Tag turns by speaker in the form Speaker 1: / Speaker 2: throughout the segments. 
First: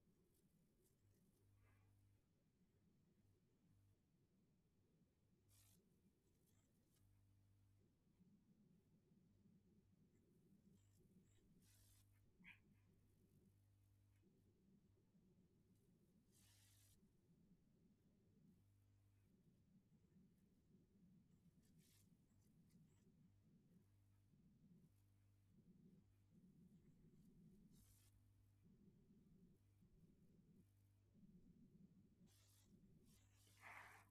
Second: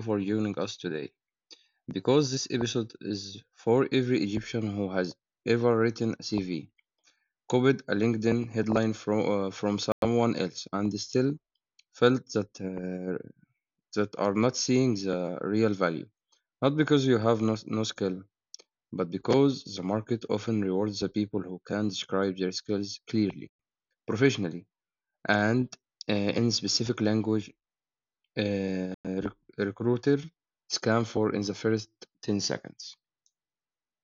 Speaker 1: for joining us today because this episode is for every Egyptian who has ever written a CV, copied a LinkedIn headline from someone else, and still felt that are not seeing the real value. Not because you have no skill, but because the market often rewards the people who can describe their skills clearly, professionally, and in specific language recruiter scam for in the first 10 seconds.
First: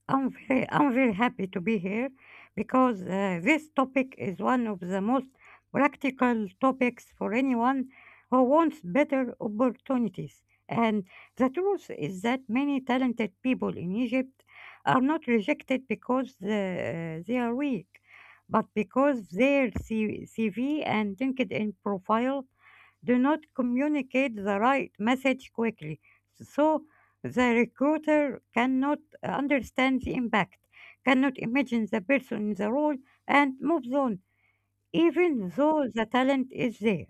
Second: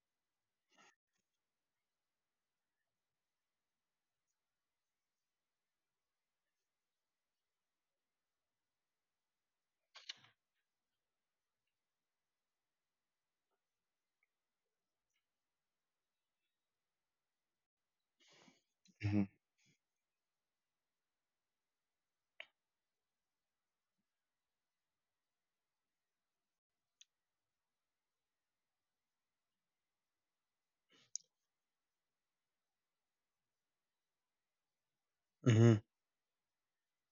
Speaker 2: I'm very happy to be here because this topic is one of the most practical topics for anyone who wants better opportunities. And the truth is that many talented people in Egypt are not rejected because they are weak, but
Speaker 1: hmm
Speaker 2: because their CV and LinkedIn profile do not communicate the right message quickly, so the recruiter cannot understand the impact, cannot imagine the person in the role, and moves on, even
Speaker 1: hmm
Speaker 2: though the talent is there.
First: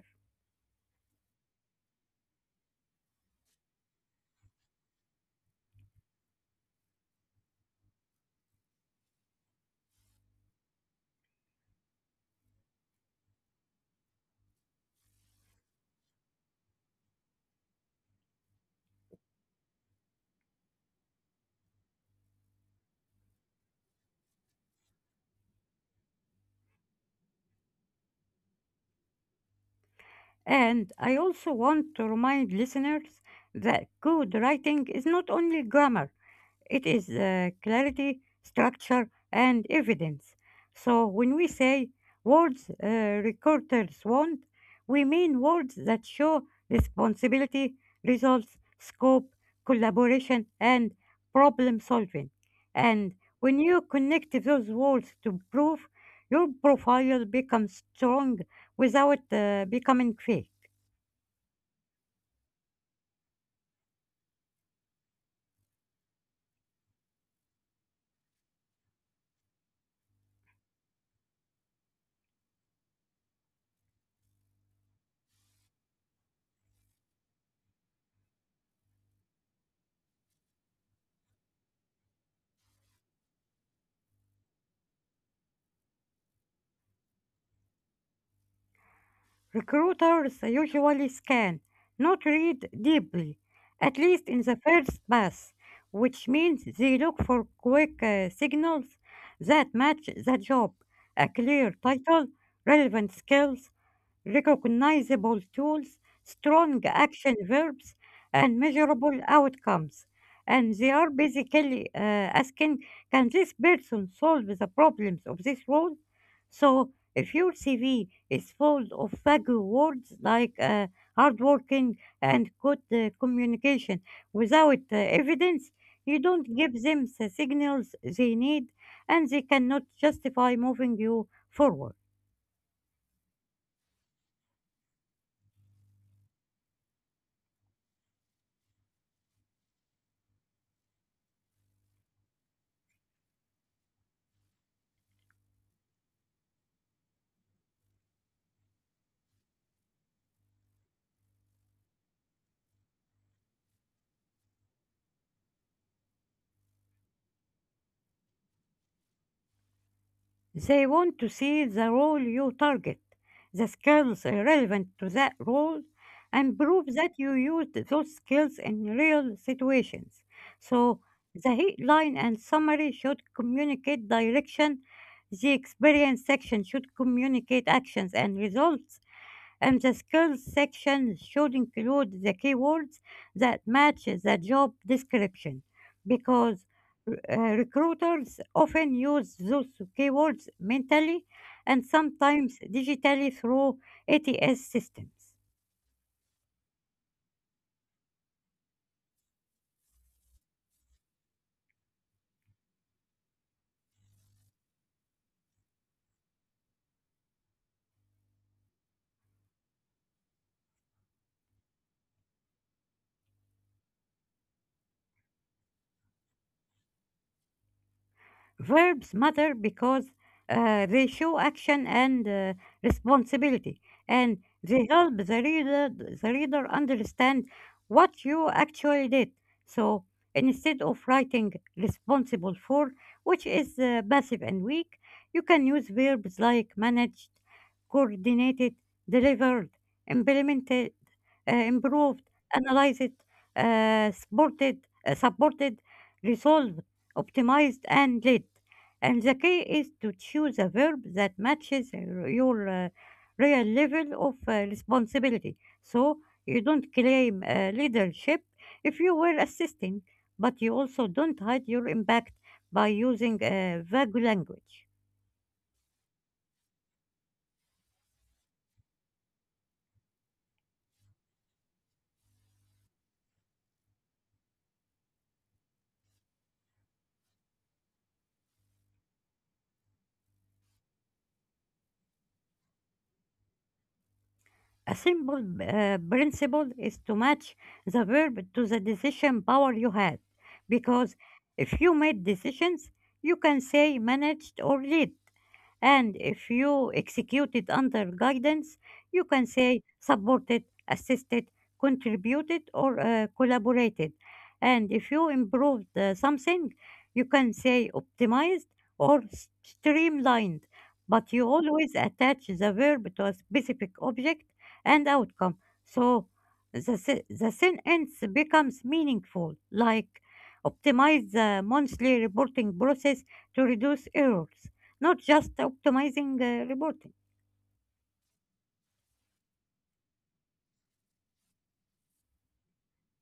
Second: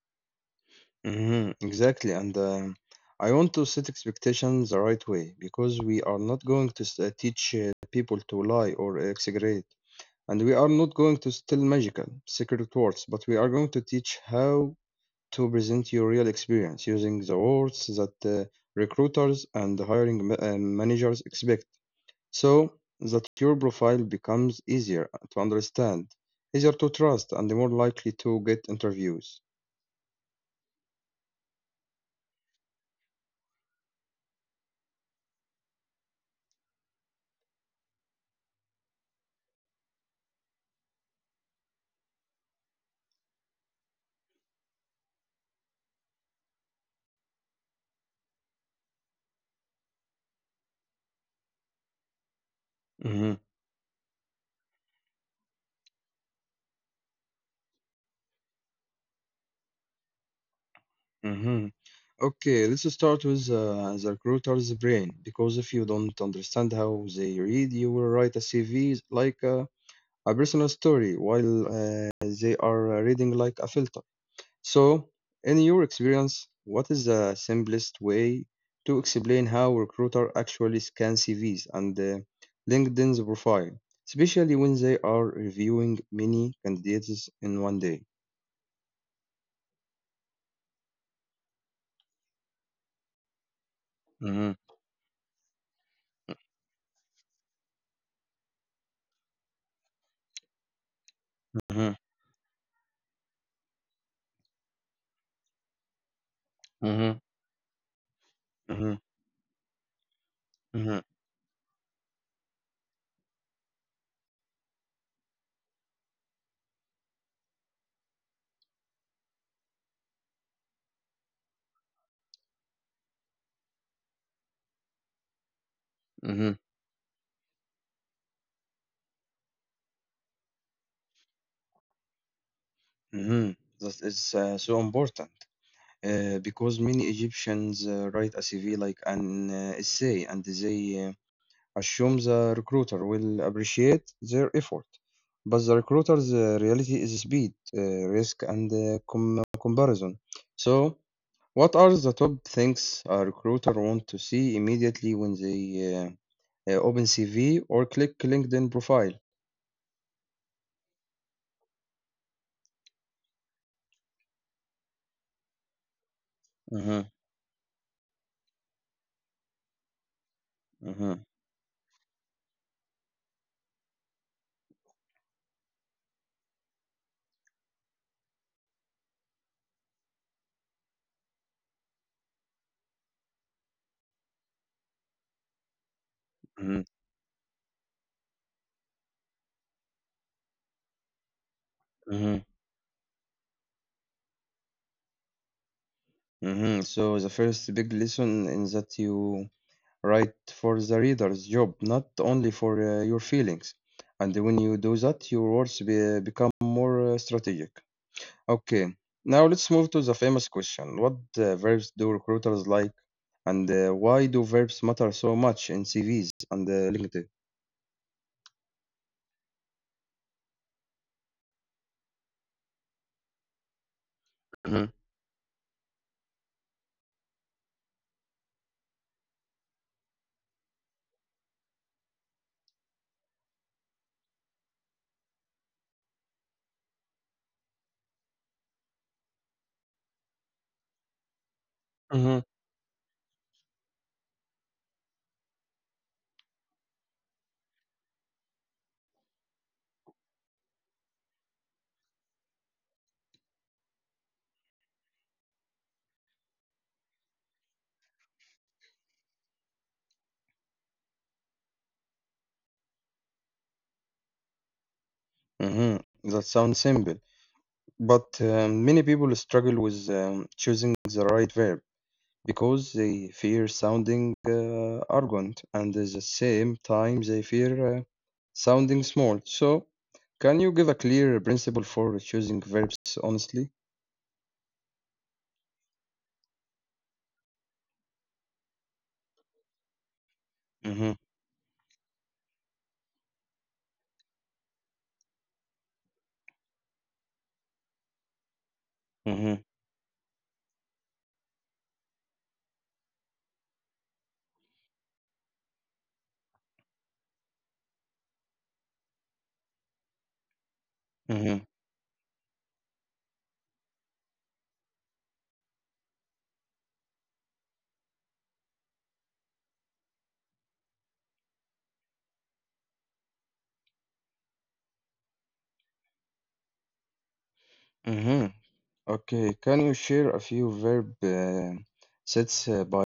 Speaker 1: Exactly. And I want to set expectations the right way because we are not going to teach people to lie or exaggerate. And we are not going to tell magical secret words, but we are going to teach how to present your real experience using the words that recruiters and hiring managers expect, so that your profile becomes easier to understand, easier to trust, and more likely to get interviews.
Speaker 2: And I also want to remind listeners that good writing is not only grammar, it is clarity, structure, and evidence. So when we say words recruiters want, we mean words that show responsibility, results, scope, collaboration, and problem solving. And
Speaker 1: hmm
Speaker 2: when you connect those words to proof, your profile becomes strong without becoming fake.
Speaker 1: hmm Okay, let's start with the recruiter's brain, because if you don't understand how they read, you will write a CV like a personal story while they are reading like a filter. So, in your experience, what is the simplest way to explain how recruiter actually scan CVs and LinkedIn's profile, especially when they are reviewing many candidates in 1 day?
Speaker 2: Recruiters usually scan, not read deeply, at least in the
Speaker 1: Mhm,
Speaker 2: first pass, which means they look for quick signals that match the job, a clear
Speaker 1: mhm,
Speaker 2: title, relevant skills, recognizable tools, strong
Speaker 1: mhm,
Speaker 2: action verbs, and
Speaker 1: mhm,
Speaker 2: measurable outcomes. And they
Speaker 1: mhm,
Speaker 2: are basically asking, can this person solve the problems of this role? So if your CV is full of vague words like hardworking and good communication without evidence, you don't
Speaker 1: mhm,
Speaker 2: give them the signals they need and they cannot justify moving you forward.
Speaker 1: mhm. That is so important because many Egyptians write a CV like an essay, and they assume the recruiter will appreciate their effort. But the recruiter's reality is speed, risk, and comparison. So, what are the top things a recruiter want to see immediately when they uh, open CV or click LinkedIn profile?
Speaker 2: They want to see the role you target, the skills relevant to that role, and prove that
Speaker 1: Mhm,
Speaker 2: you used those skills in real situations. So
Speaker 1: mhm,
Speaker 2: the headline and summary should communicate direction, the experience section should communicate actions and results, and the skills section should include the keywords that match the job description because
Speaker 1: mhm,
Speaker 2: recruiters often use those keywords mentally and
Speaker 1: mhm,
Speaker 2: sometimes digitally through ATS systems.
Speaker 1: mhm. So, the first big lesson in that you write for the reader's job, not only for your feelings. And when you do that, your become more strategic. Okay, now let's move to the famous question. What verbs do recruiters like? And why do verbs matter so much in CVs and LinkedIn?
Speaker 2: Verbs matter because they show action and responsibility, and they
Speaker 1: hmm
Speaker 2: help the reader understand what you actually did. So instead of writing responsible for, which is passive and weak, you can use verbs like managed, coordinated, delivered, implemented, improved,
Speaker 1: hmm
Speaker 2: analyzed, supported, uh, supported, resolved, optimized, and lead. And the key is to choose a verb that matches your real level of responsibility. So you don't claim leadership if you were assisting, but you also don't hide your impact by using vague language.
Speaker 1: hmm That sounds simple, but many people struggle with choosing the right verb, because they fear sounding arrogant, and at the same time they fear sounding small. So, can you give a clear principle for choosing verbs honestly?
Speaker 2: A simple principle is to match the verb to the decision power you had, because
Speaker 1: Mm-hmm,
Speaker 2: if you made decisions, you can say managed or lead. And if you execute it under guidance, you can
Speaker 1: mm-hmm,
Speaker 2: say supported, assisted, contributed, or collaborated. And if you improved something, you can say optimized or streamlined. But you
Speaker 1: mm-hmm,
Speaker 2: always attach the verb to a specific object and outcome. So the sentence becomes meaningful, like optimize the monthly reporting process to reduce errors, not just optimizing reporting.
Speaker 1: mm-hmm. Okay, can you share a few verb sets by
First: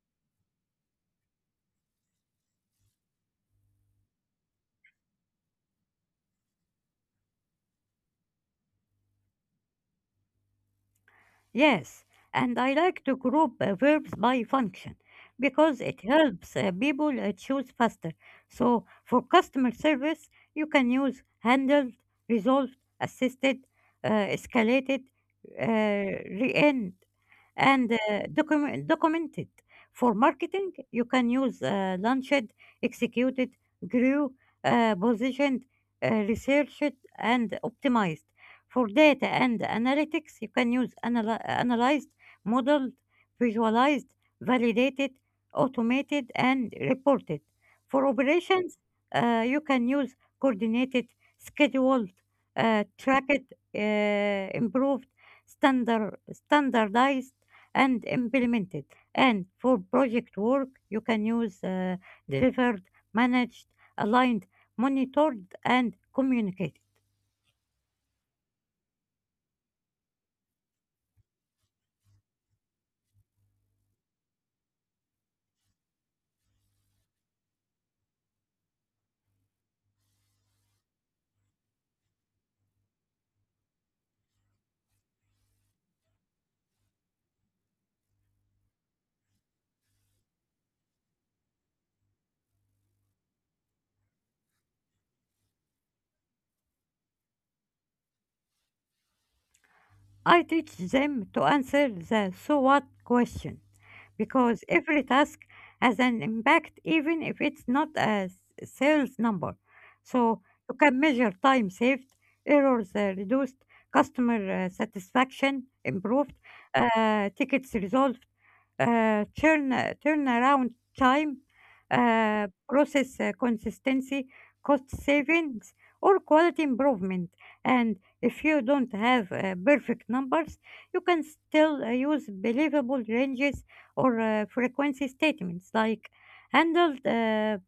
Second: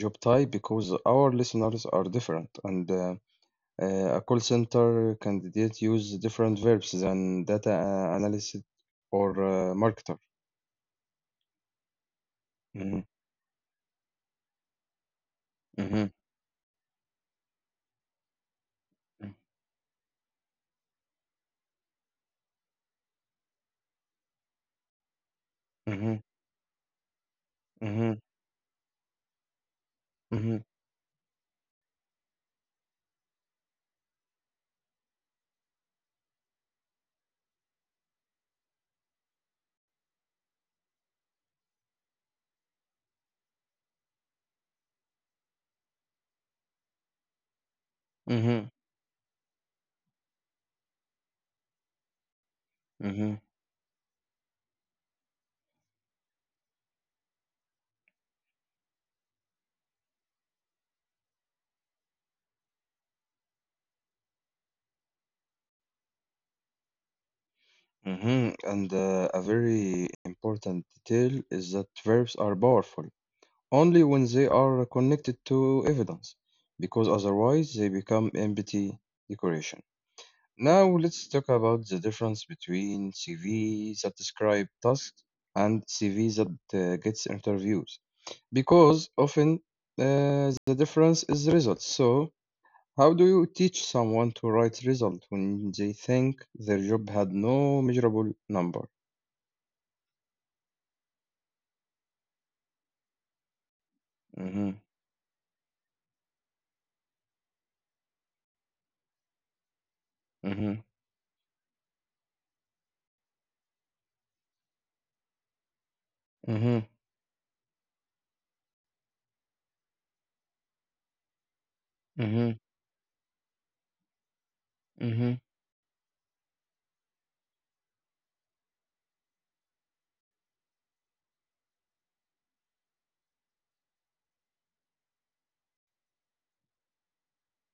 Speaker 1: job type, because our listeners are different, and a call center candidate use different verbs than data analyst or marketer?
Speaker 2: Yes, and I
Speaker 1: Mm-hmm,
Speaker 2: like to group verbs by function because it
Speaker 1: mm-hmm.
Speaker 2: helps people choose faster. So for customer service, you can use handled, resolved, assisted, uh, escalated,
Speaker 1: Mhm,
Speaker 2: re-end, and
Speaker 1: mhm,
Speaker 2: documented. For
Speaker 1: mhm,
Speaker 2: marketing, you can use launched, executed, grew, positioned, researched, and optimized. For data and analytics, you can use analyzed, modeled, visualized, validated, automated, and reported. For
Speaker 1: mhm,
Speaker 2: operations, you can use coordinated, scheduled,
Speaker 1: mhm,
Speaker 2: tracked, uh, improved, standardized, and implemented. And for project work, you can use delivered, managed, aligned, monitored, and communicated.
Speaker 1: mhm. And a very important detail is that verbs are powerful only when they are connected to evidence, because otherwise they become empty decoration. Now let's talk about the difference between CVs that describe tasks and CVs that gets interviews, because often the difference is the results. So, how do you teach someone to write result when they think their job had no measurable number?
Speaker 2: I teach them to answer the so what question because
Speaker 1: Mhm,
Speaker 2: every task has an impact even if it's not a sales number. So you
Speaker 1: mhm,
Speaker 2: can measure time saved, errors reduced, customer satisfaction improved,
Speaker 1: mhm,
Speaker 2: tickets resolved, turnaround time,
Speaker 1: mhm,
Speaker 2: process consistency, cost
Speaker 1: mhm,
Speaker 2: savings, or quality improvement. And if you don't have perfect numbers, you can still use believable ranges or frequency statements like handled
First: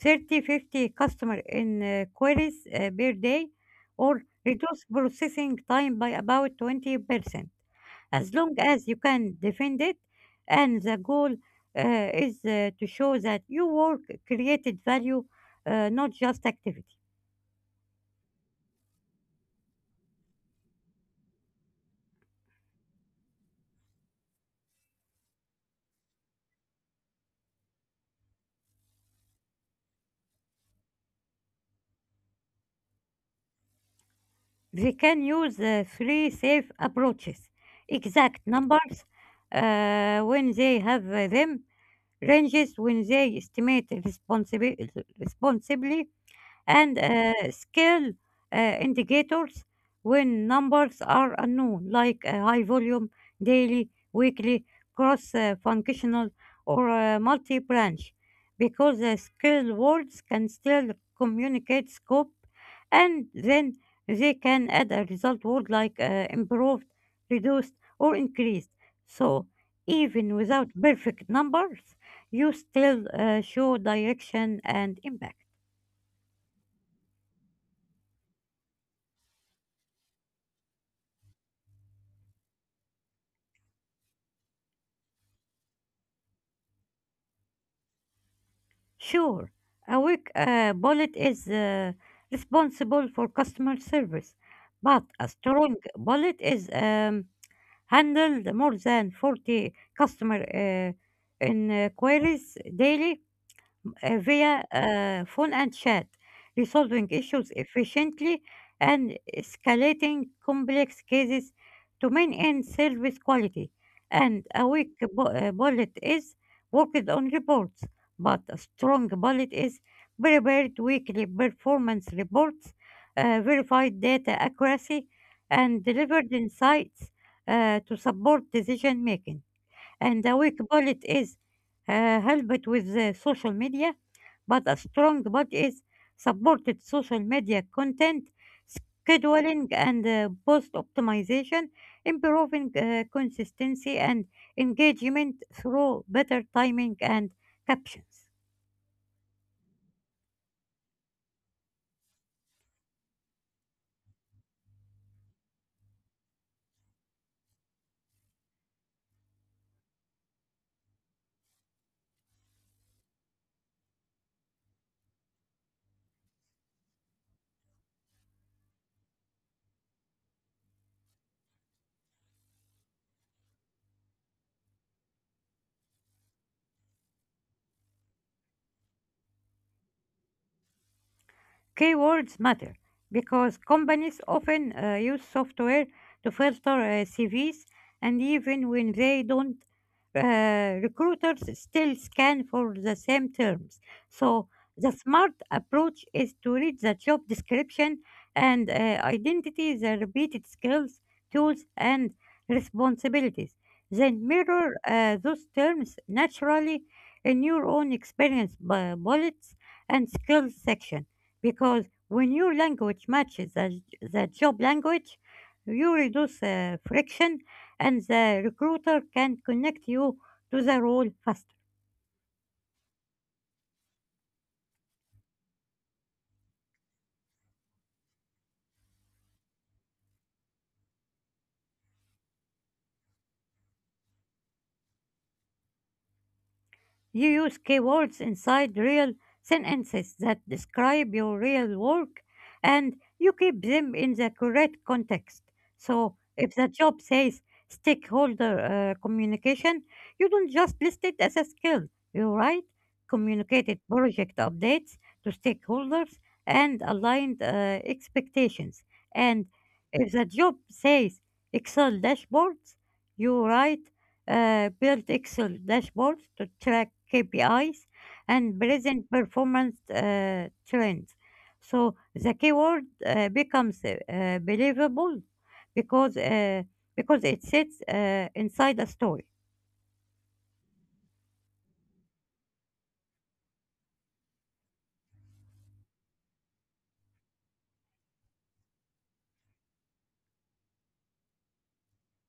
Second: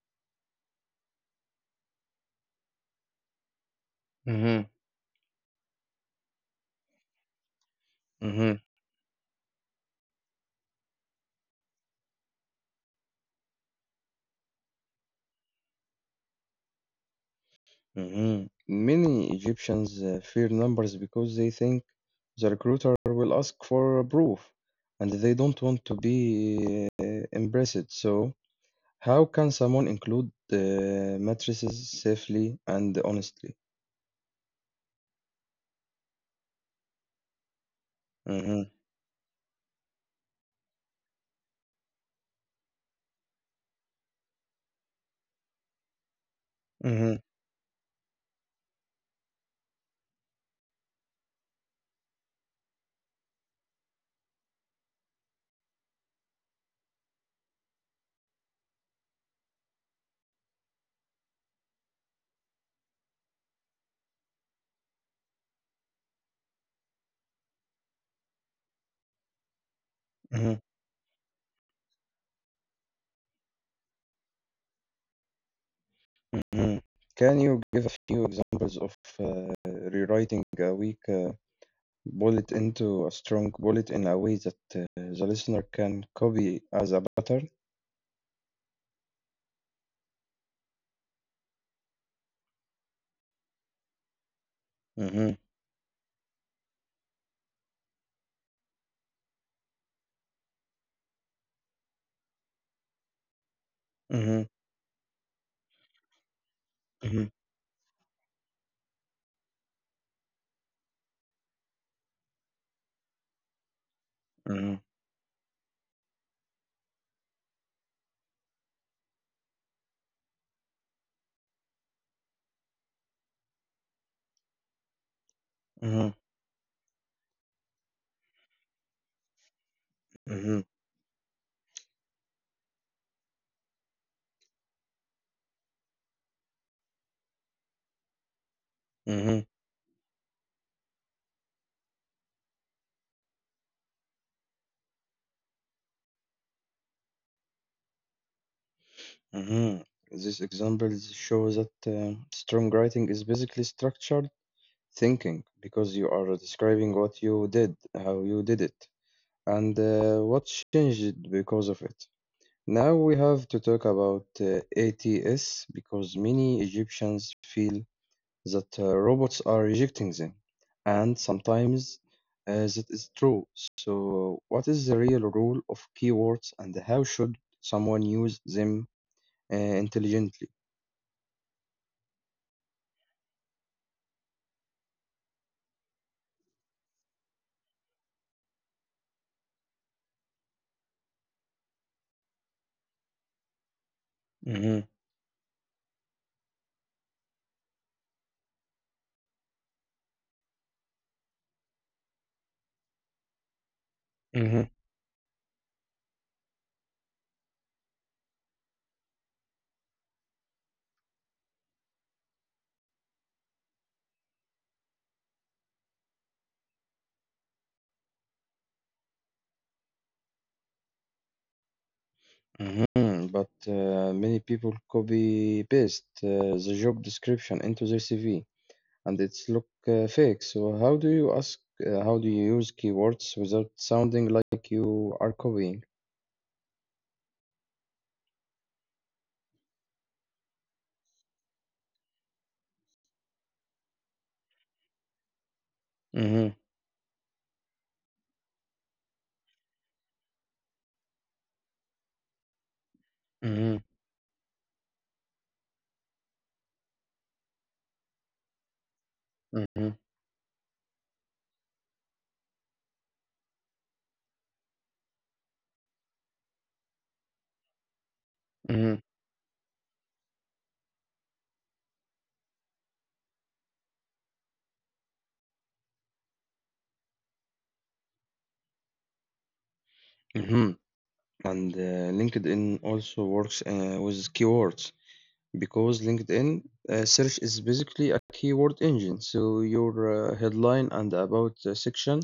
Speaker 2: 30 to 50 customer in queries per day, or
Speaker 1: mhm,
Speaker 2: reduce processing time by about 20% as long
Speaker 1: mhm,
Speaker 2: as you can defend it, and the goal is to show that your work created value, not just activity.
Speaker 1: mhm. Many Egyptians fear numbers because they think the recruiter will ask for proof, and they don't want to be impressed. So, how can someone include matrices safely and honestly?
Speaker 2: They can use three safe approaches: exact
Speaker 1: Mhm,
Speaker 2: numbers when they have them, ranges when they estimate responsibly, and
Speaker 1: mhm,
Speaker 2: scale indicators when numbers are unknown, like high volume, daily, weekly, cross functional, or multi branch, because scale words can still communicate scope, and then they can add a result word like improved, reduced, or increased. So even
Speaker 1: mhm.
Speaker 2: without perfect numbers, you still show direction and impact.
Speaker 1: Mhm. Can you give a few examples of rewriting a weak bullet into a strong bullet in a way that the listener can copy as a pattern?
Speaker 2: Sure, a weak bullet is responsible for customer service, but a
Speaker 1: Mhm,
Speaker 2: strong bullet is handled more than 40 customer inquiries daily
Speaker 1: mhm,
Speaker 2: via phone and chat, resolving
Speaker 1: mhm,
Speaker 2: issues efficiently and escalating complex cases to maintain service quality. And a
Speaker 1: mhm,
Speaker 2: weak bullet is worked on reports, but a strong bullet is prepared weekly performance reports, verified data accuracy, and
Speaker 1: mhm,
Speaker 2: delivered insights to support decision making. And a weak
Speaker 1: mhm,
Speaker 2: bullet is helped with the social media, but a strong bullet is supported social media content,
Speaker 1: mhm,
Speaker 2: scheduling, and post optimization, improving consistency and engagement through better timing and captions.
Speaker 1: mhm. These examples show that strong writing is basically structured thinking, because you are describing what you did, how you did it, and what changed because of it. Now we have to talk about ATS, because many Egyptians feel that robots are rejecting them, and sometimes that is true. So, what is the real role of keywords, and how should someone use them intelligently?
Speaker 2: Keywords matter because companies often use software to filter CVs, and even when they don't, recruiters still scan for the same terms. So
Speaker 1: hmm
Speaker 2: the smart approach is to read the job description and identity the repeated skills, tools, and responsibilities. Then
Speaker 1: hmm
Speaker 2: mirror those terms naturally in your own experience bullets and skills section, because when your language matches the job language, you reduce friction and the recruiter can connect you to the role fast.
Speaker 1: But many people copy paste the job description into their CV, and it's look fake. So how do you ask? How do you use keywords without sounding like you are copying?
Speaker 2: You use keywords inside real sentences that describe your real work and you keep them in the correct context. So,
Speaker 1: Mm-hmm,
Speaker 2: if the job says stakeholder communication, you don't just list it as a skill. You write communicated
Speaker 1: mm-hmm,
Speaker 2: project updates to stakeholders and aligned expectations. And
Speaker 1: mm-hmm,
Speaker 2: if the job says Excel dashboards, you write built Excel dashboards to track KPIs and
Speaker 1: mm-hmm,
Speaker 2: present performance trends. So the keyword becomes believable because because it sits inside a story.
Speaker 1: mm-hmm. And LinkedIn also works with keywords, because LinkedIn search is basically a keyword engine. So your headline and about section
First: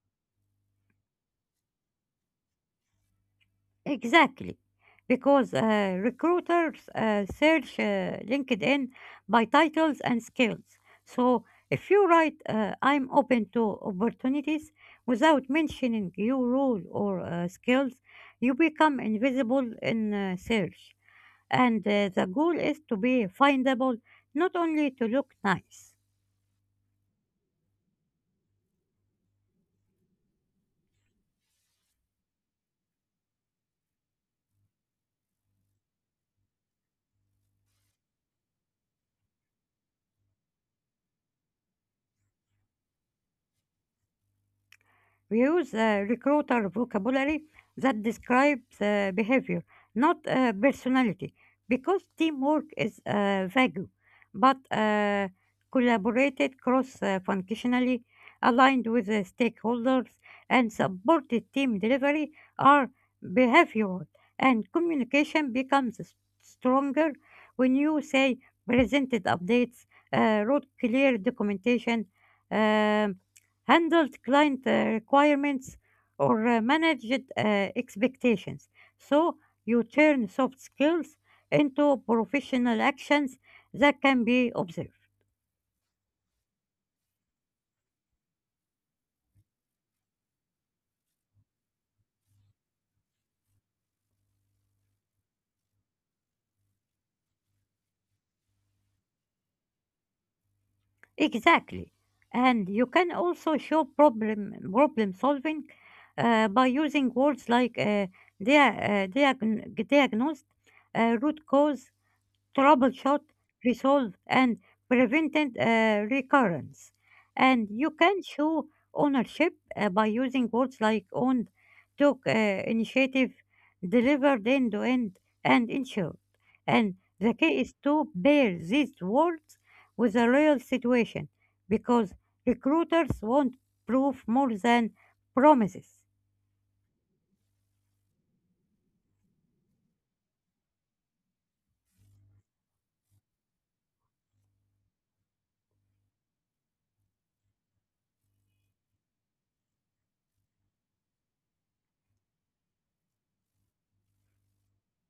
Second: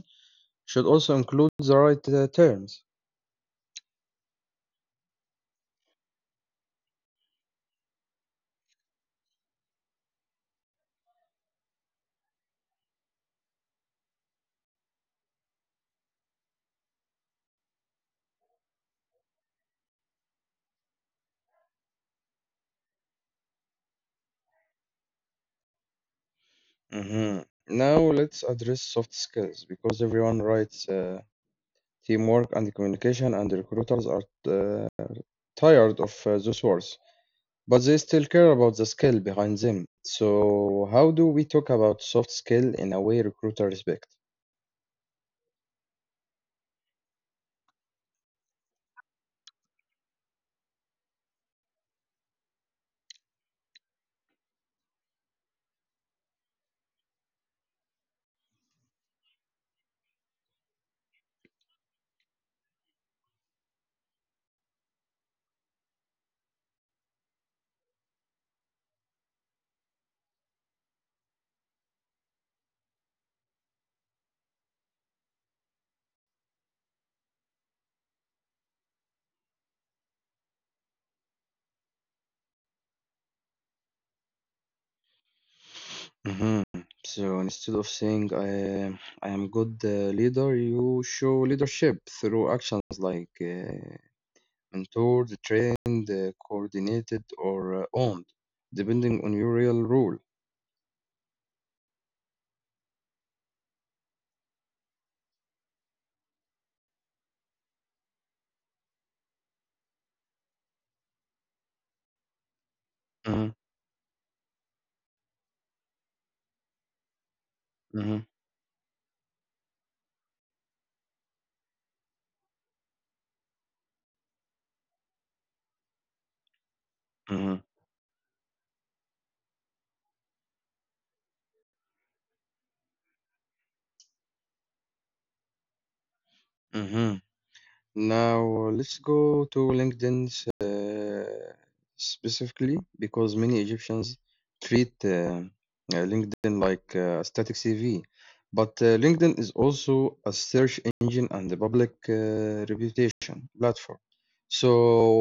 Speaker 1: should also include the right terms.
Speaker 2: Exactly, because recruiters search LinkedIn by titles and skills. So if you write, I'm open to opportunities without mentioning your role or skills, you become invisible in search. And the goal is to be findable, not only to look nice.
Speaker 1: Mm-hmm. Now let's address soft skills, because everyone writes teamwork and communication, and recruiters are tired of those words, but they still care about the skill behind them. So, how do we talk about soft skill in a way recruiter respect?
Speaker 2: We use recruiter vocabulary that describes behavior, not personality, because teamwork is vague, but collaborated cross functionally, aligned with the stakeholders, and supported team delivery are behavioral, and communication becomes stronger when you say presented updates, wrote clear documentation, um handled client requirements, or managed expectations. So you turn soft skills into professional actions that can be observed.
Speaker 1: Mhm. So instead of saying I am good leader, you show leadership through actions like mentored, trained, coordinated, or owned, depending on your real role.
Speaker 2: Exactly. And you can also show problem solving by using words like diagnosed, root cause, troubleshoot,
Speaker 1: Mm-hmm,
Speaker 2: resolve, and prevented recurrence. And you can show ownership by using words like owned, took initiative, delivered end to end, and ensured. And the
Speaker 1: mm-hmm,
Speaker 2: key is to pair these words with a real situation because recruiters want proof more than promises.
Speaker 1: mm-hmm. Now let's go to LinkedIn specifically, because many Egyptians treat LinkedIn like a static CV, but LinkedIn is also a search engine and a public reputation platform. So,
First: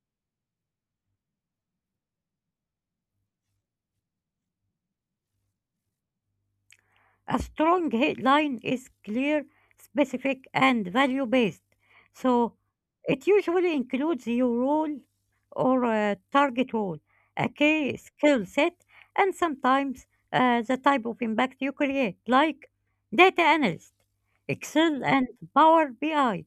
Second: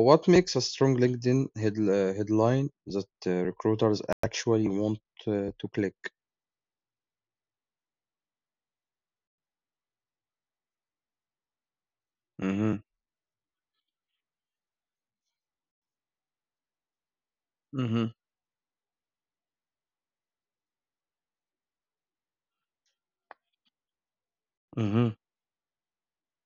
Speaker 1: what makes a strong LinkedIn headline that recruiters actually want to click?
Speaker 2: A strong headline is clear, specific, and value based. So
Speaker 1: hmm
Speaker 2: it usually includes your role or target role, a key
Speaker 1: hmm
Speaker 2: skill set, and sometimes the type of impact you create, like data analyst, Excel,
Speaker 1: hmm
Speaker 2: and Power BI,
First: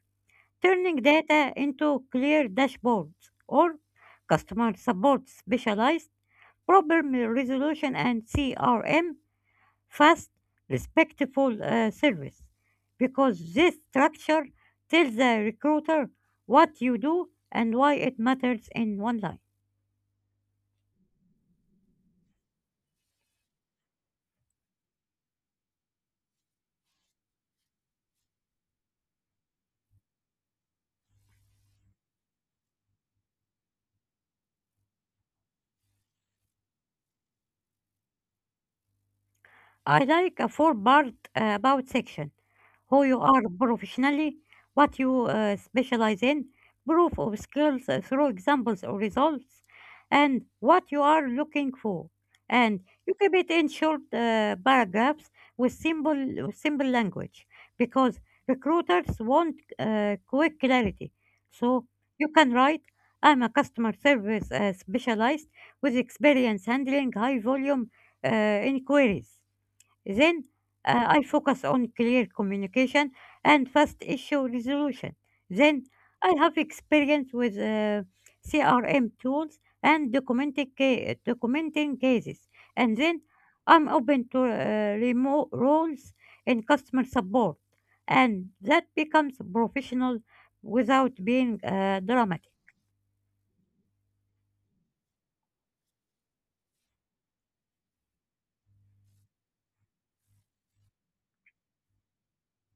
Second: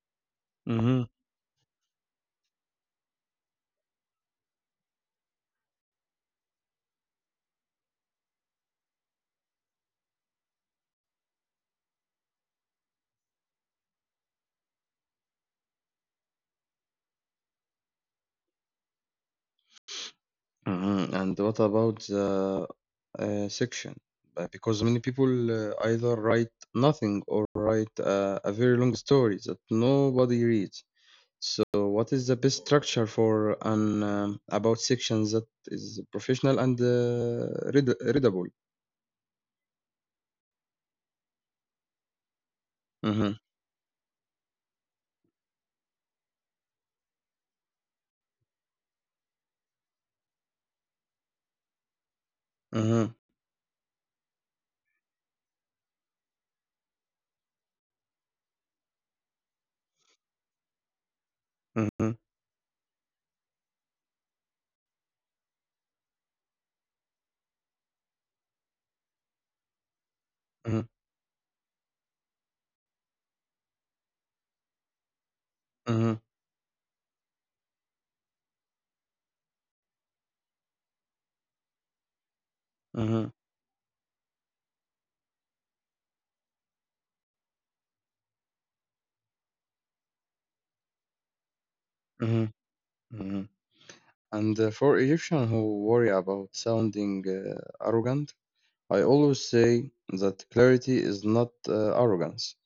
Speaker 2: turning
Speaker 1: hmm
Speaker 2: data into clear dashboards, or customer support specialized problem resolution and CRM, fast, respectful service, because this structure tells the recruiter what you do and why it matters in one line.
Speaker 1: Mhm. And what about the section? Because many people either write nothing or write a very long story that nobody reads. So, what is the best structure for an about section that is professional and readable?
Speaker 2: I like a four-part about section. Who you
Speaker 1: Mm-hmm.
Speaker 2: are professionally, what you specialize in, proof of skills through examples or results, and what you are looking for. And you
Speaker 1: Mm-hmm.
Speaker 2: keep it in short paragraphs with with simple language because recruiters want quick clarity. So
Speaker 1: Mm-hmm.
Speaker 2: you can write, I'm a customer service specialist with experience handling high volume uh, inquiries. Then I focus on clear communication and fast issue resolution. Then
Speaker 1: Mm-hmm.
Speaker 2: I have experience with CRM tools and documenting cases. And then
Speaker 1: Mm-hmm. Mm-hmm.
Speaker 2: I'm open to remote roles in customer support. And that becomes professional without being dramatic.
Speaker 1: Mm-hmm. Mm-hmm. And for Egyptian who worry about sounding arrogant, I always say that clarity is not arrogance,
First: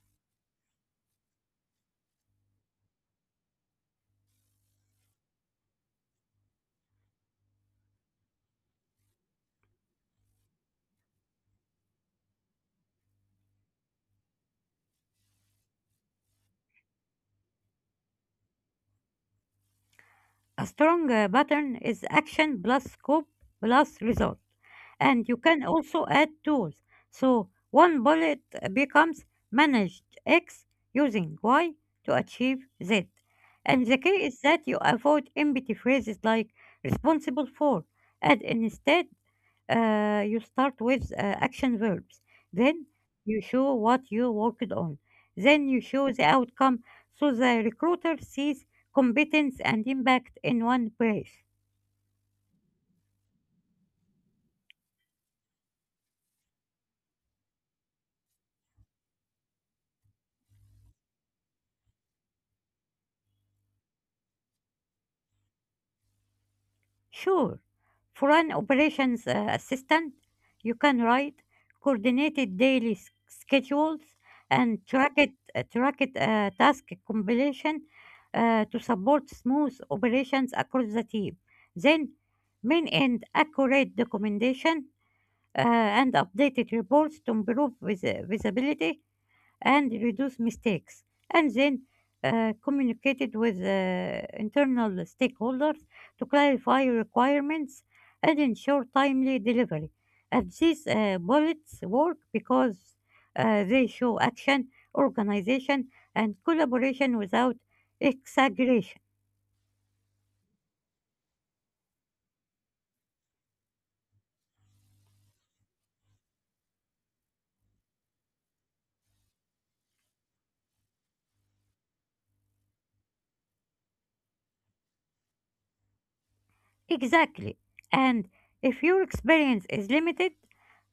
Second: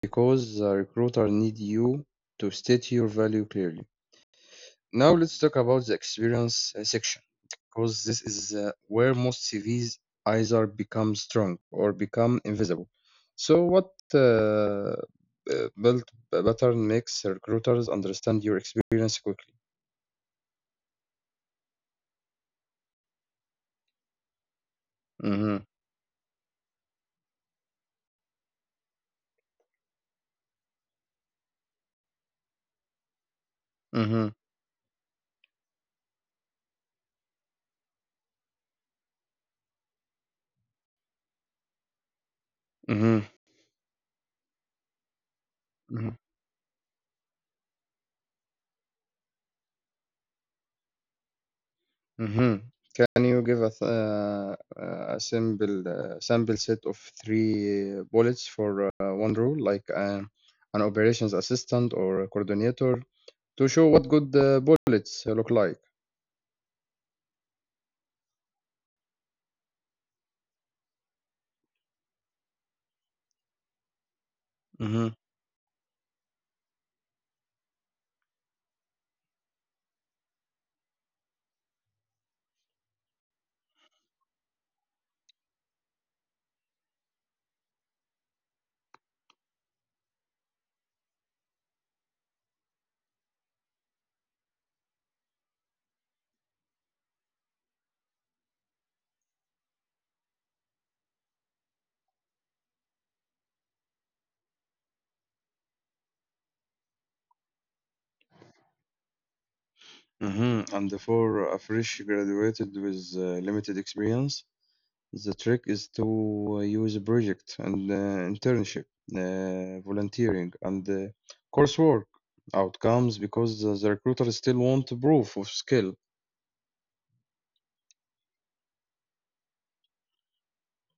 Speaker 1: because the recruiter need you to state your value clearly. Now let's talk about the experience section, because this is where most CVs either become strong or become invisible. So what built pattern makes recruiters understand your experience quickly?
Speaker 2: A strong pattern is action plus scope plus result. And you
Speaker 1: Mm-hmm,
Speaker 2: can also add tools. So one bullet becomes managed X using Y to achieve Z. And the key
Speaker 1: mm-hmm,
Speaker 2: is that you avoid empty phrases like responsible for, and instead you start with action verbs. Then
Speaker 1: mm-hmm,
Speaker 2: you show what you worked on. Then you
Speaker 1: mm-hmm.
Speaker 2: show the outcome so the recruiter sees competence and impact in one place.
Speaker 1: Mhm. Can you give us a simple sample set of three bullets for one role, like an operations assistant or a coordinator, to show what good bullets look like?
Speaker 2: Sure, for an operations assistant, you can write coordinated daily schedules and
Speaker 1: hmm
Speaker 2: track it task completion to support smooth operations across the team. Then, main and accurate documentation and updated reports to improve visibility and reduce mistakes, and then communicated with internal stakeholders to clarify requirements and ensure timely delivery. And these bullets work because they show action, organization, and collaboration without exaggeration.
Speaker 1: And for a fresh graduated with limited experience, the trick is to use project and internship, volunteering, and coursework outcomes, because the recruiters still want proof of skill.
Speaker 2: Exactly. And if your experience is limited,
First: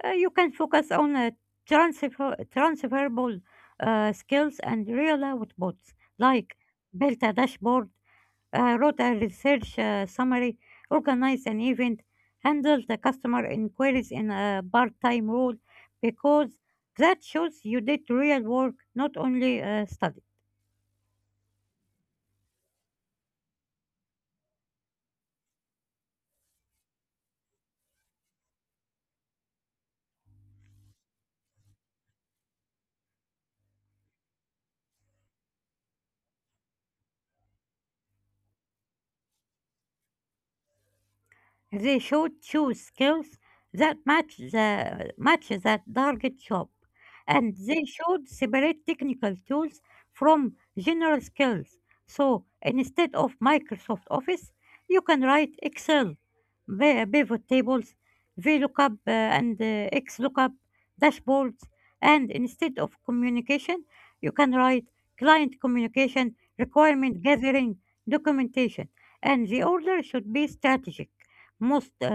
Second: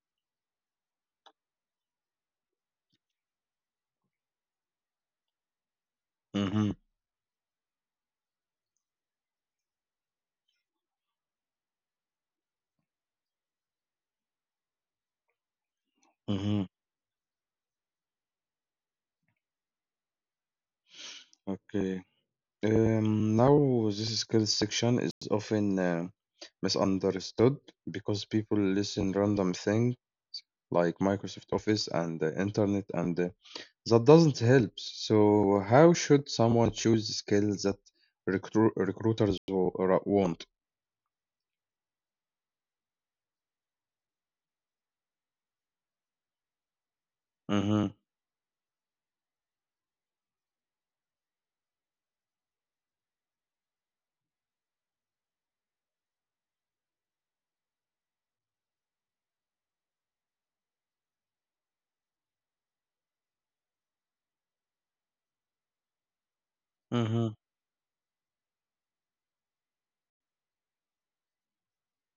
Speaker 2: you can focus on transferable skills and real outputs like
Speaker 1: Mhm,
Speaker 2: build a dashboard, wrote a research summary, organize an event, handle the customer inquiries in a part-time role because
Speaker 1: mhm.
Speaker 2: that shows you did real work, not only study.
Speaker 1: Okay. Now this skill section is often misunderstood because people listen random thing like Microsoft Office and the internet, and that doesn't help. So how should someone choose skills that recruiters want?
Speaker 2: They should choose skills that match that target job, and
Speaker 1: Mm-hmm,
Speaker 2: they should separate technical tools from general skills. So instead of Microsoft Office, you can write Excel, pivot tables, VLOOKUP and XLOOKUP, dashboards, and instead of communication, you can write client communication, requirement
Speaker 1: mm-hmm,
Speaker 2: gathering, documentation, and the order should be strategic, most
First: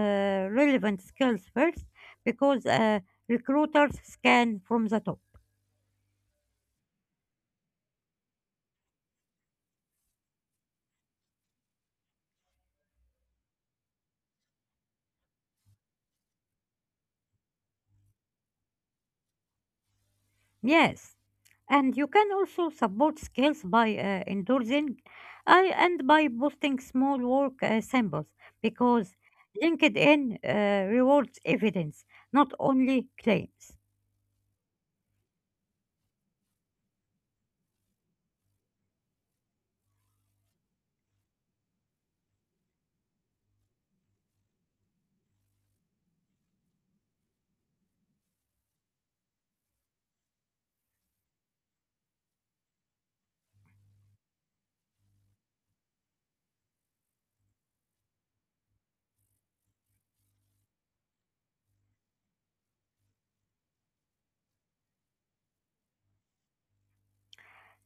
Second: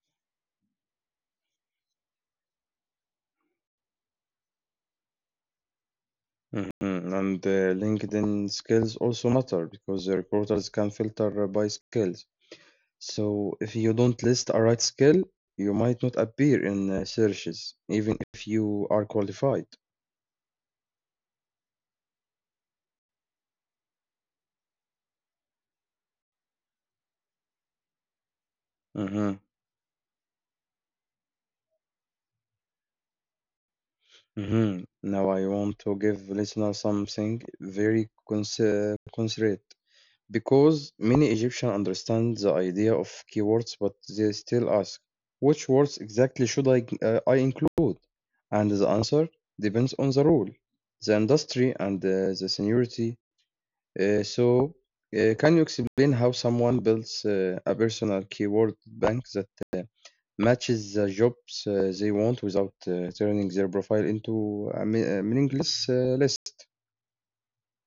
Speaker 2: relevant skills first because recruiters scan from the top.
Speaker 1: mm-hmm. And LinkedIn skills also matter, because the recruiters can filter by skills. So if you don't list a right skill, you might not appear in searches, even if you are qualified.
Speaker 2: Yes, and you can also support skills by endorsing and by posting small work samples because
Speaker 1: hmm
Speaker 2: LinkedIn rewards evidence, not only claims.
Speaker 1: Now I want to give listeners something very considerate, because many Egyptians understand the idea of keywords, but they still ask, which words exactly should I include? And the answer depends on the rule, the industry, and the seniority. So, can you explain how someone builds a personal keyword bank that uh, matches the jobs they want without turning their profile into a meaningless list?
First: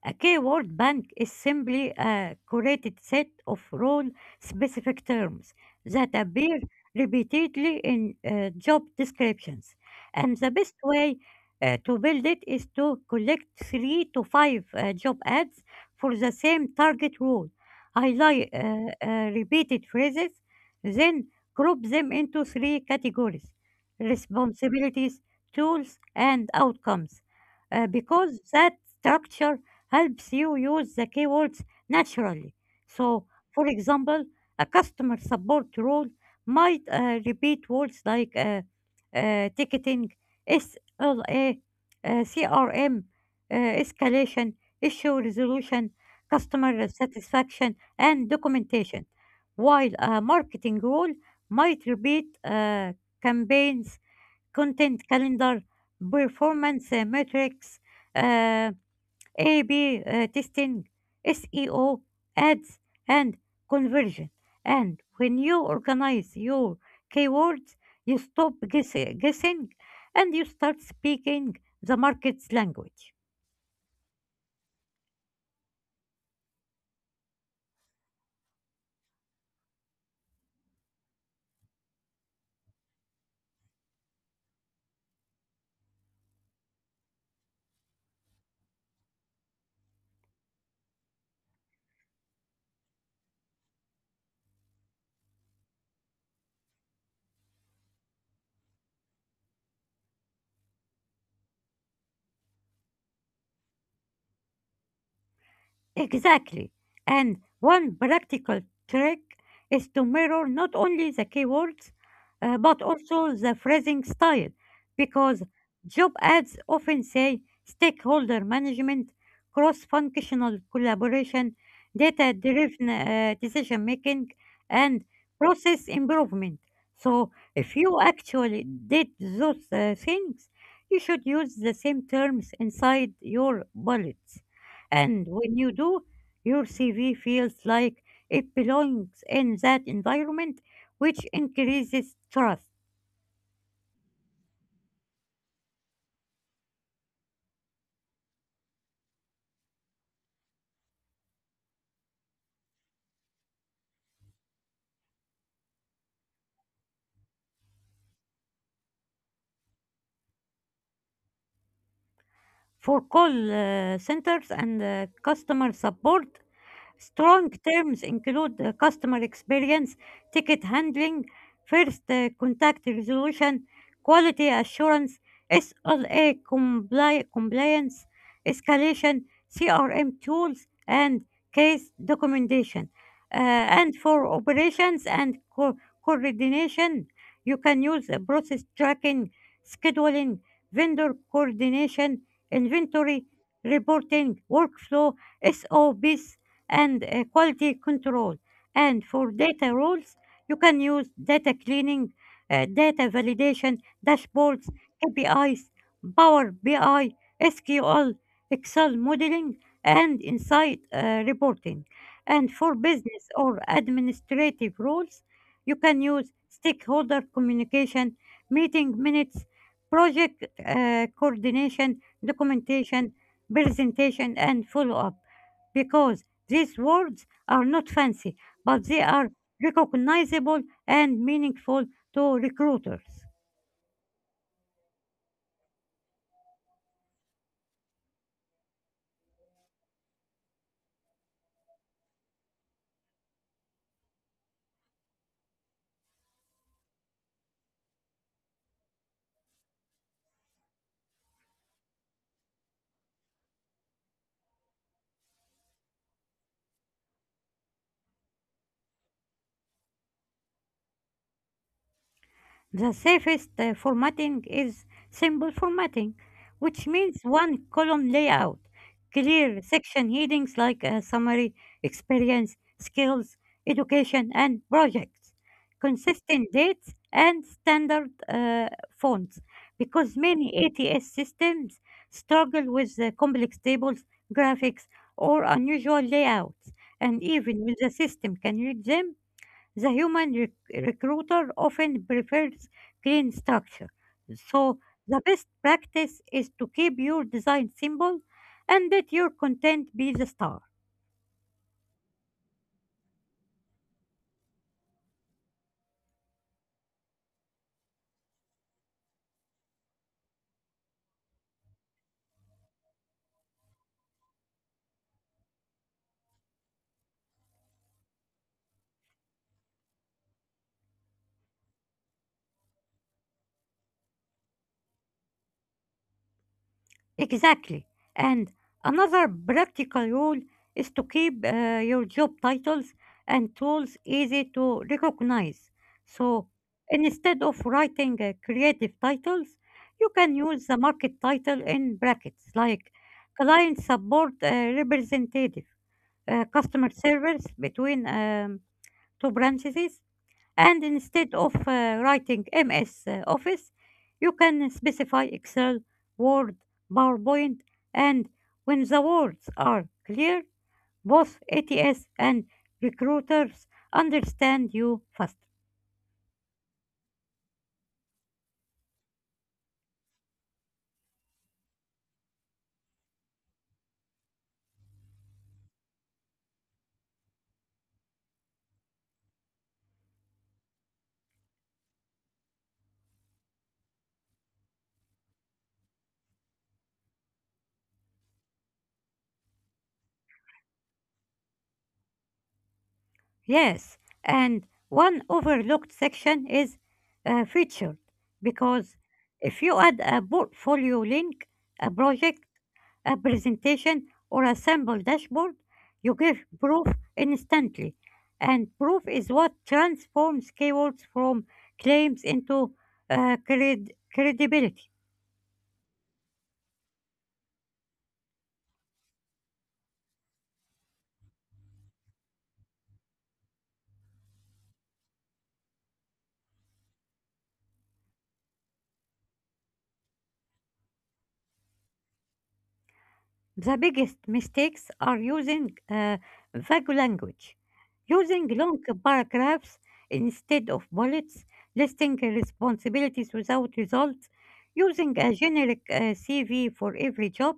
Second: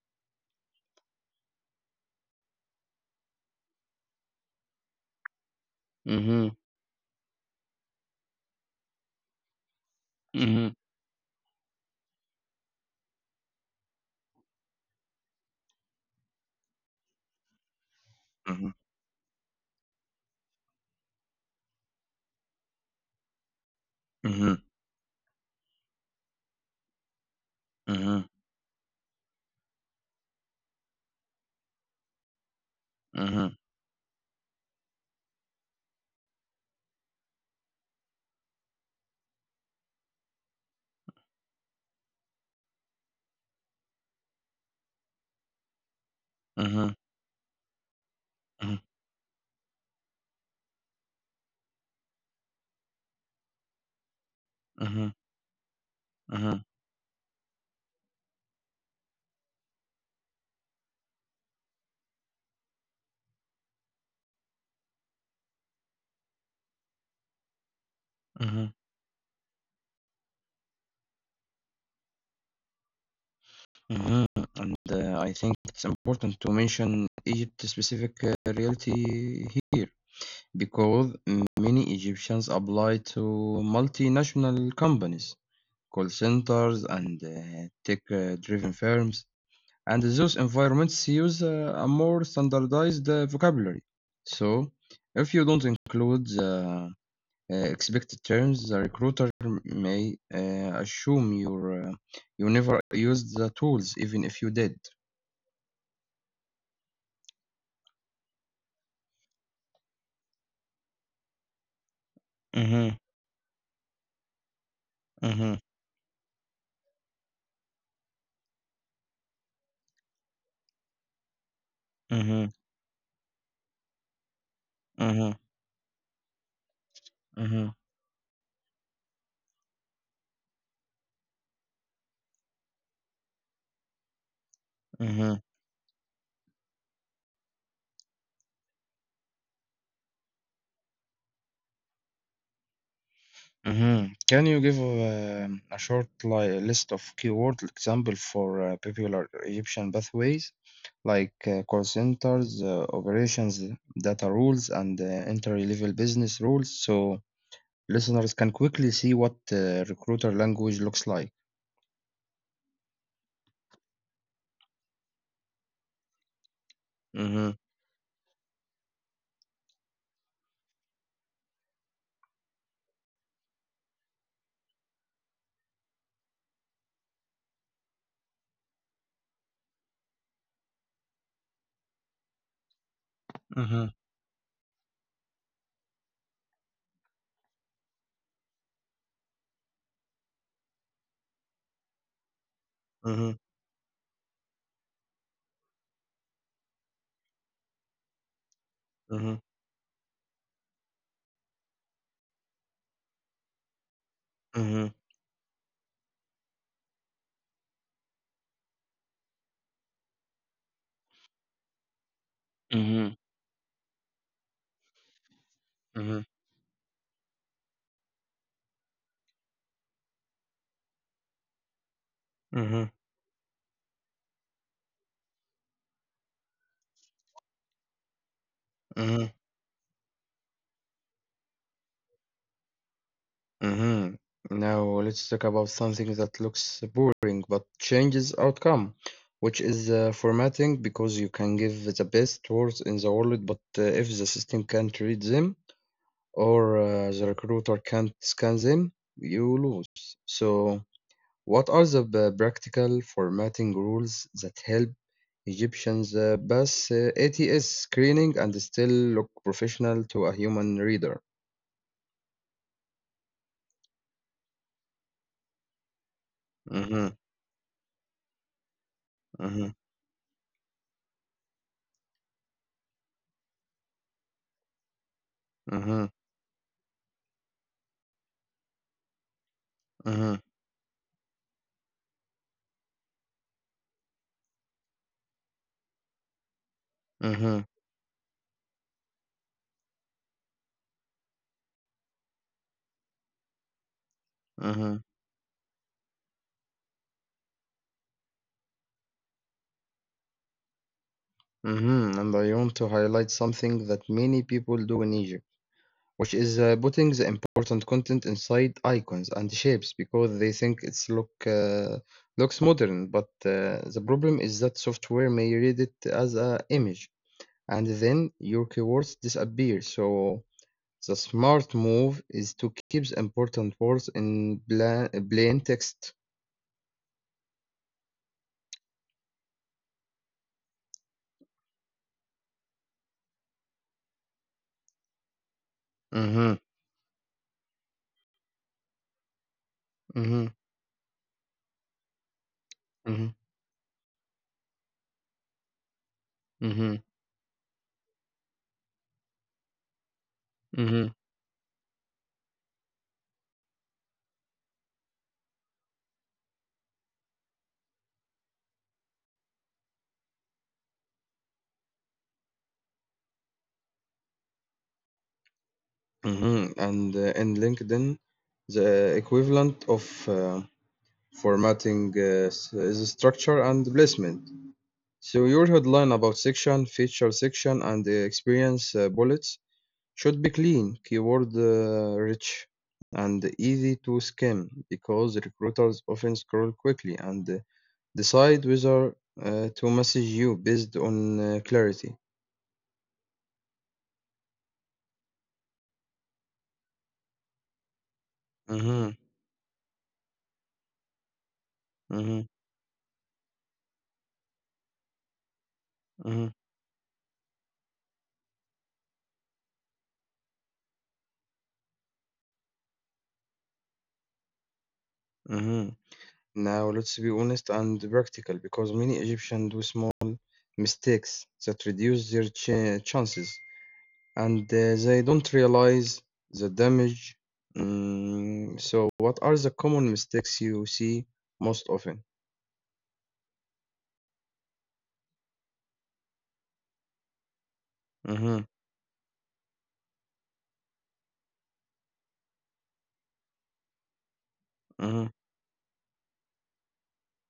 Speaker 2: A keyword bank is simply a curated set of role specific terms that
Speaker 1: Mm-hmm.
Speaker 2: appear repeatedly in job descriptions. And the
Speaker 1: Mm-hmm.
Speaker 2: best way to build it is to collect three to five job ads for the same target role, highlight
Speaker 1: Mm-hmm.
Speaker 2: repeated phrases, then group them into three categories:
Speaker 1: Mm-hmm.
Speaker 2: responsibilities, tools, and outcomes.
Speaker 1: Mm-hmm.
Speaker 2: Because that structure helps you use the keywords naturally. So,
Speaker 1: Mm-hmm.
Speaker 2: for example, a customer support role might repeat words like ticketing, SLA, CRM, escalation, issue resolution, customer
Speaker 1: Mm-hmm.
Speaker 2: satisfaction, and documentation. While a marketing role might repeat campaigns, content
Speaker 1: Mm-hmm.
Speaker 2: calendar, performance metrics, uh, a/B testing, SEO, ads, and conversion. And when you organize your keywords, you stop
Speaker 1: Mm-hmm.
Speaker 2: guessing and you start speaking the market's language.
Speaker 1: Mm-hmm. And I think it's important to mention Egypt specific reality here, because many Egyptians apply to multinational companies, call centers, and tech-driven firms. And those environments use a more standardized vocabulary. So, if you don't include the expected terms, the recruiter may assume you never used the tools, even if you did.
Speaker 2: Exactly. And one practical trick is to mirror not only the keywords but
Speaker 1: Mm-hmm.
Speaker 2: also the phrasing style because
Speaker 1: Mm-hmm.
Speaker 2: job ads often say stakeholder management, cross functional collaboration, data
Speaker 1: Mm-hmm.
Speaker 2: driven decision making, and process improvement. So,
Speaker 1: Mm-hmm.
Speaker 2: if you actually did those things, you should use the same terms inside your bullets. And
Speaker 1: Mm-hmm.
Speaker 2: when you do, your CV feels like it belongs in that environment, which increases trust.
Speaker 1: Mhm. Can you give a short list of keyword like example for popular Egyptian pathways like call centers, operations, data rules, and entry-level business rules, so listeners can quickly see what recruiter language looks like?
Speaker 2: For call centers and customer support, strong
Speaker 1: Mhm.
Speaker 2: terms include customer experience, ticket handling, first contact resolution, quality assurance, SLA compliance, escalation, CRM tools, and case documentation.
Speaker 1: Mhm.
Speaker 2: And for operations and coordination, you can use process tracking, scheduling, vendor coordination, inventory
Speaker 1: Mhm.
Speaker 2: reporting, workflow, SOPs, and quality control. And for
Speaker 1: Mhm.
Speaker 2: data roles, you can use data cleaning, data validation, dashboards,
Speaker 1: Mhm.
Speaker 2: KPIs, Power BI, SQL, Excel modeling, and insight reporting. And for
Speaker 1: Mhm.
Speaker 2: business or administrative roles, you can
Speaker 1: Mhm.
Speaker 2: use stakeholder communication, meeting minutes, project coordination,
Speaker 1: Mhm.
Speaker 2: documentation, presentation, and follow up because these words are not fancy, but they
Speaker 1: Mhm.
Speaker 2: are recognizable and meaningful to recruiters.
Speaker 1: hmm Now let's talk about something that looks boring but changes outcome, which is formatting, because you can give the best words in the world, but if the system can't read them or the recruiter can't scan them, you lose. So, what are the practical formatting rules that help Egyptians pass ATS screening and still look professional to a human reader?
Speaker 2: The safest formatting is simple formatting, which
Speaker 1: Mm-hmm,
Speaker 2: means one column layout, clear
Speaker 1: mm-hmm,
Speaker 2: section headings like summary, experience, skills, education, and projects,
Speaker 1: mm-hmm,
Speaker 2: consistent dates, and standard fonts, because many ATS systems struggle with complex tables, graphics, or unusual layouts, and
Speaker 1: mm-hmm.
Speaker 2: even when the system can read them, the human recruiter often prefers clean structure, so
Speaker 1: Mhm,
Speaker 2: the best practice is to keep your design simple and let your content be the star.
Speaker 1: mhm. And I want to highlight something that many people do in Egypt, which is putting the important content inside icons and shapes because they think it's look looks modern. But the problem is that software may read it as a image, and then your keywords disappear. So the smart move is to keep the important words in plain text.
Speaker 2: Exactly. And another practical rule is to keep your job titles and tools easy to recognize. So
Speaker 1: Mm-hmm,
Speaker 2: instead of writing creative titles, you can
Speaker 1: mm-hmm,
Speaker 2: use the market title in brackets like
Speaker 1: mm-hmm,
Speaker 2: client support representative, customer
Speaker 1: mm-hmm,
Speaker 2: servers between two branches, and
Speaker 1: mm-hmm.
Speaker 2: instead of writing MS Office, you can specify Excel, Word, PowerPoint, and when the words are clear, both ATS and recruiters understand you faster.
Speaker 1: Mhm. And in LinkedIn, the equivalent of formatting is structure and placement. So your headline about section, feature section, and the experience bullets should be clean, keyword rich, and easy to skim, because recruiters often scroll quickly and decide whether to message you based on clarity.
Speaker 2: Yes, and one overlooked section is featured because
Speaker 1: Mm-hmm,
Speaker 2: if you add a portfolio link, a project,
Speaker 1: mm-hmm,
Speaker 2: a presentation, or a sample dashboard, you give proof instantly. And proof is what transforms keywords from claims into credibility.
Speaker 1: mm-hmm. Now, let's be honest and practical, because many Egyptians do small mistakes that reduce their chances, and they don't realize the damage. So, what are the common mistakes you see most often?
Speaker 2: The biggest mistakes are using vague language, using
Speaker 1: Mm-hmm,
Speaker 2: long paragraphs instead of bullets, listing responsibilities without results, using a
Speaker 1: mm-hmm,
Speaker 2: generic CV for every job,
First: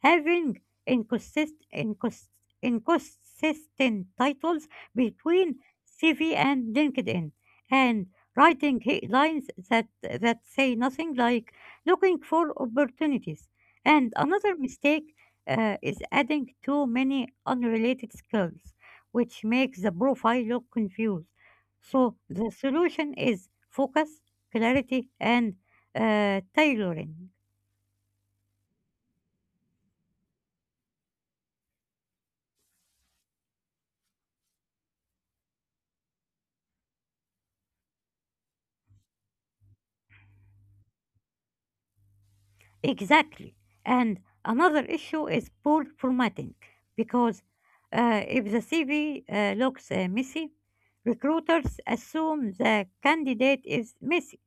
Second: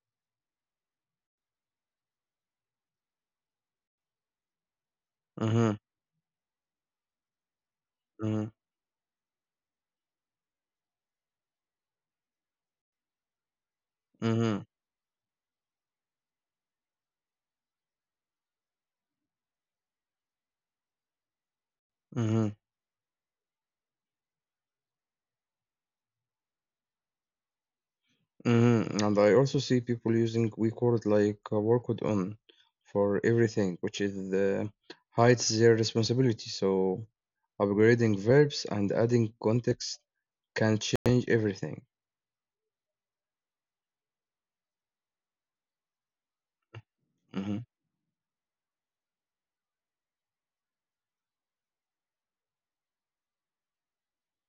Speaker 2: having inconsist- incons- inconsistent titles between CV and LinkedIn, and
Speaker 1: mm-hmm,
Speaker 2: writing headlines that say nothing like looking for opportunities. And another
Speaker 1: mm-hmm,
Speaker 2: mistake is adding too many unrelated skills, which makes the profile look confused. So
Speaker 1: mm-hmm.
Speaker 2: the solution is focus, clarity, and tailoring.
Speaker 1: Mm-hmm. And I also see people using weak word like work with on for everything, which is hides their responsibility. So upgrading verbs and adding context can change everything.
Speaker 2: Exactly. And another issue is poor formatting because
Speaker 1: Mm-hmm.
Speaker 2: if the CV looks messy, recruiters assume the candidate is messy.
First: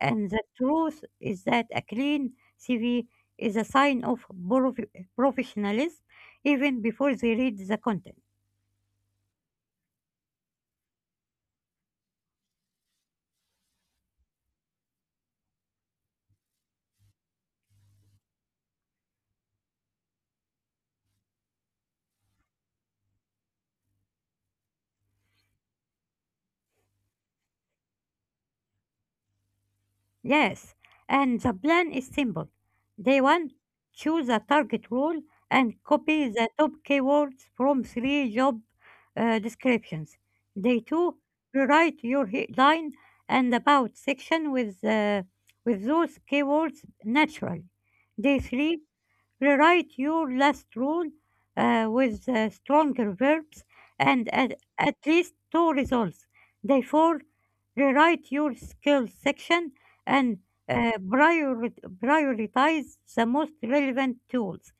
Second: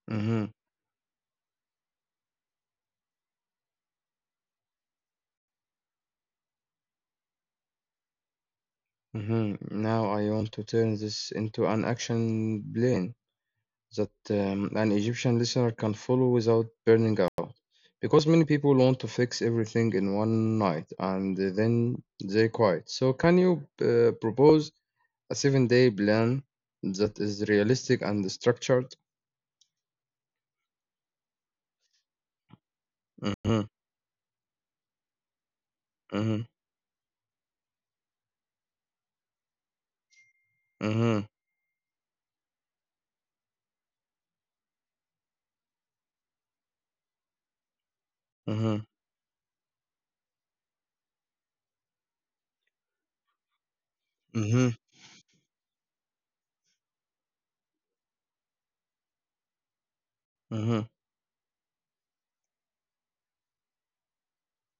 Speaker 2: And the
Speaker 1: Mm-hmm.
Speaker 2: truth is that a clean CV is a sign of prof- professionalism even before they read the content.
Speaker 1: Mm-hmm. Now I want to turn this into an action plan that an Egyptian listener can follow without burning out, because many people want to fix everything in one night and then they quit. So can you propose a 7 day plan that is realistic and structured?
Speaker 2: Yes, and the plan is simple. Day one,
Speaker 1: Mm-hmm,
Speaker 2: choose a target role and copy
Speaker 1: mm-hmm,
Speaker 2: the top keywords from three job descriptions. Day two,
Speaker 1: mm-hmm,
Speaker 2: rewrite your headline and about section with those keywords naturally. Day
Speaker 1: mm-hmm,
Speaker 2: three, rewrite your last rule with stronger verbs and at least two results. Therefore, rewrite your skills section and
Speaker 1: mm-hmm,
Speaker 2: uh, priori- prioritize the most relevant tools.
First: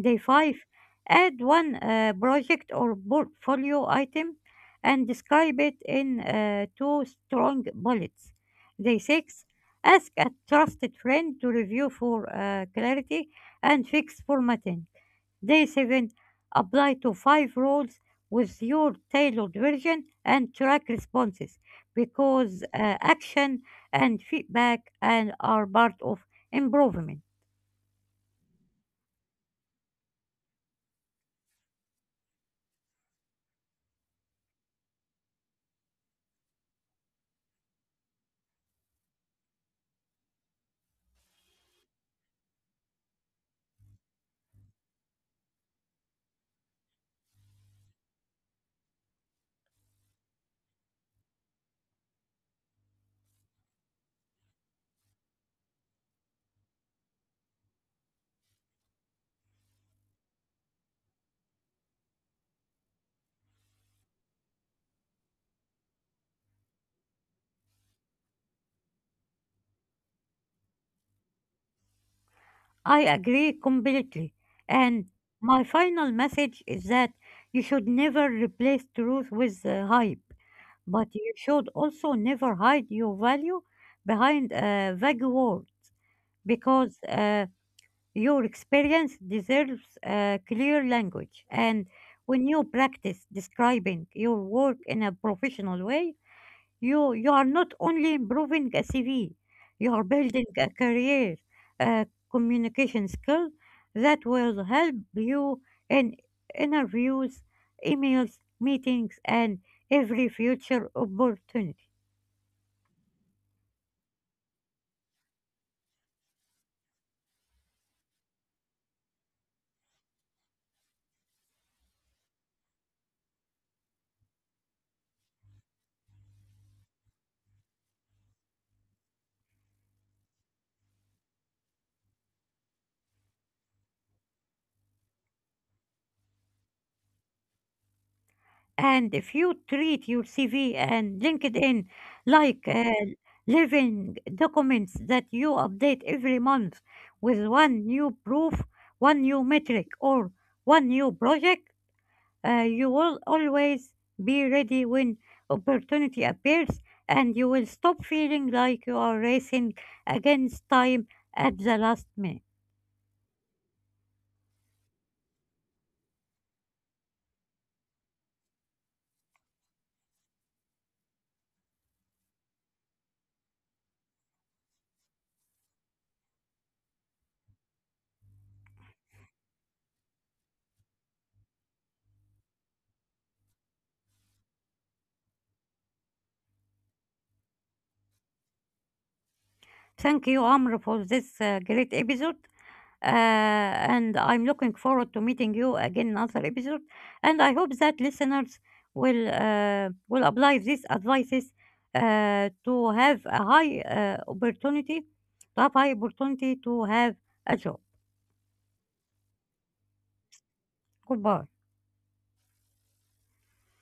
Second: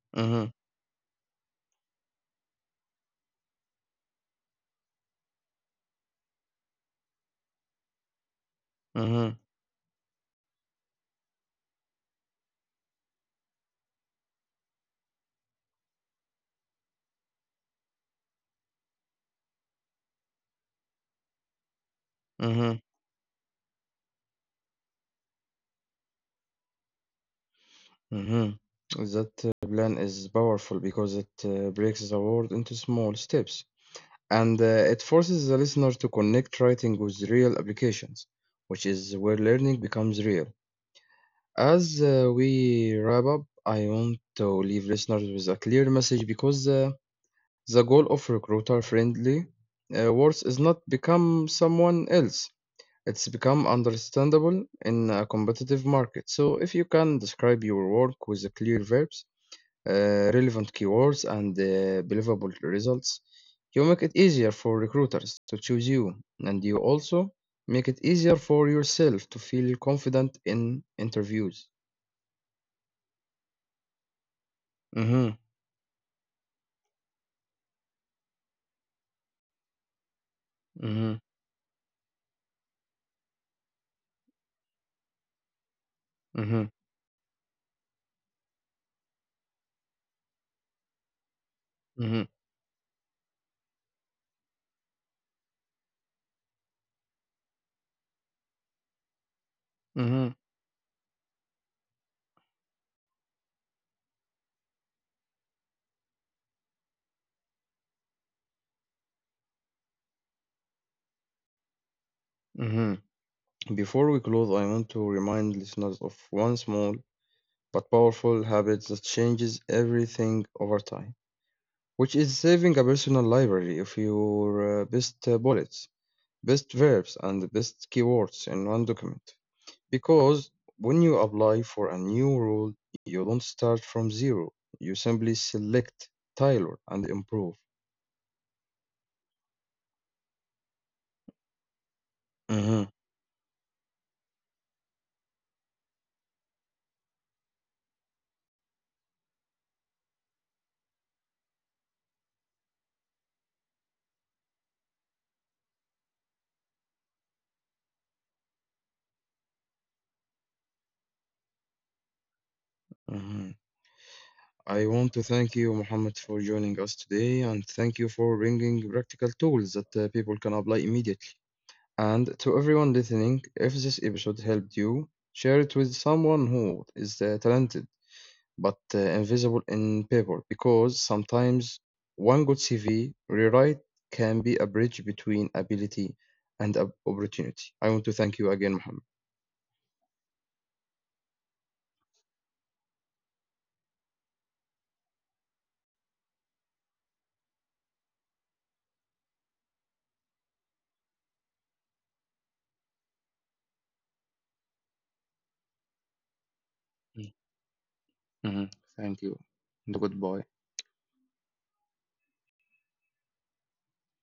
Speaker 2: Day
Speaker 1: mm-hmm,
Speaker 2: 5, add one project or portfolio item and describe it in two strong bullets. Day
Speaker 1: mm-hmm,
Speaker 2: 6, ask a trusted friend to review for clarity and fix formatting. Day 7, apply to 5 roles with your tailored version and track responses because
Speaker 1: mm-hmm.
Speaker 2: action and feedback and are part of improvement.
Speaker 1: Mm-hmm. That plan is powerful because it breaks the world into small steps, and it forces the listener to connect writing with real applications, which is where learning becomes real. As we wrap up, I want to leave listeners with a clear message, because the goal of recruiter friendly words is not become someone else. It's become understandable in a competitive market. So if you can describe your work with the clear verbs, relevant keywords, and believable results, you make it easier for recruiters to choose you, and you also make it easier for yourself to feel confident in interviews.
Speaker 2: I agree completely. And
Speaker 1: Mm-hmm.
Speaker 2: my final message is that you should never replace truth with hype, but
Speaker 1: Mm-hmm.
Speaker 2: you should also never hide your value behind a vague word
Speaker 1: Mm-hmm.
Speaker 2: because your experience deserves a clear language. And
Speaker 1: Mm-hmm.
Speaker 2: when you practice describing your work in a professional way, you are not only improving a CV, you are
Speaker 1: Mm-hmm.
Speaker 2: building a career, a communication skill that will help you in interviews, emails, meetings, and every future opportunity.
Speaker 1: Mm-hmm. Before we close, I want to remind listeners of one small but powerful habit that changes everything over time, which is saving a personal library of your best bullets, best verbs, and the best keywords in one document. Because when you apply for a new role, you don't start from zero, you simply select, tailor, and improve.
Speaker 2: And if you treat your CV and LinkedIn like
Speaker 1: Mhm,
Speaker 2: living documents that you update every month with one new proof, one new metric, or one new project, you will always be ready when opportunity appears, and you will stop feeling like you are racing against time at the last minute.
Speaker 1: mhm. I want to thank you, Mohammed, for joining us today, and thank you for bringing practical tools that people can apply immediately. And to everyone listening, if this episode helped you, share it with someone who is talented but invisible in paper, because sometimes one good CV rewrite can be a bridge between ability and opportunity. I want to thank you again, Mohammed.
Speaker 2: Thank you, Amr, for this great episode. And I'm looking forward to meeting you again in another episode. And I hope that listeners will apply these advices to have a high opportunity, to have high opportunity to have a job.
Speaker 1: Mm-hmm. Thank you. And goodbye.
Speaker 2: Goodbye.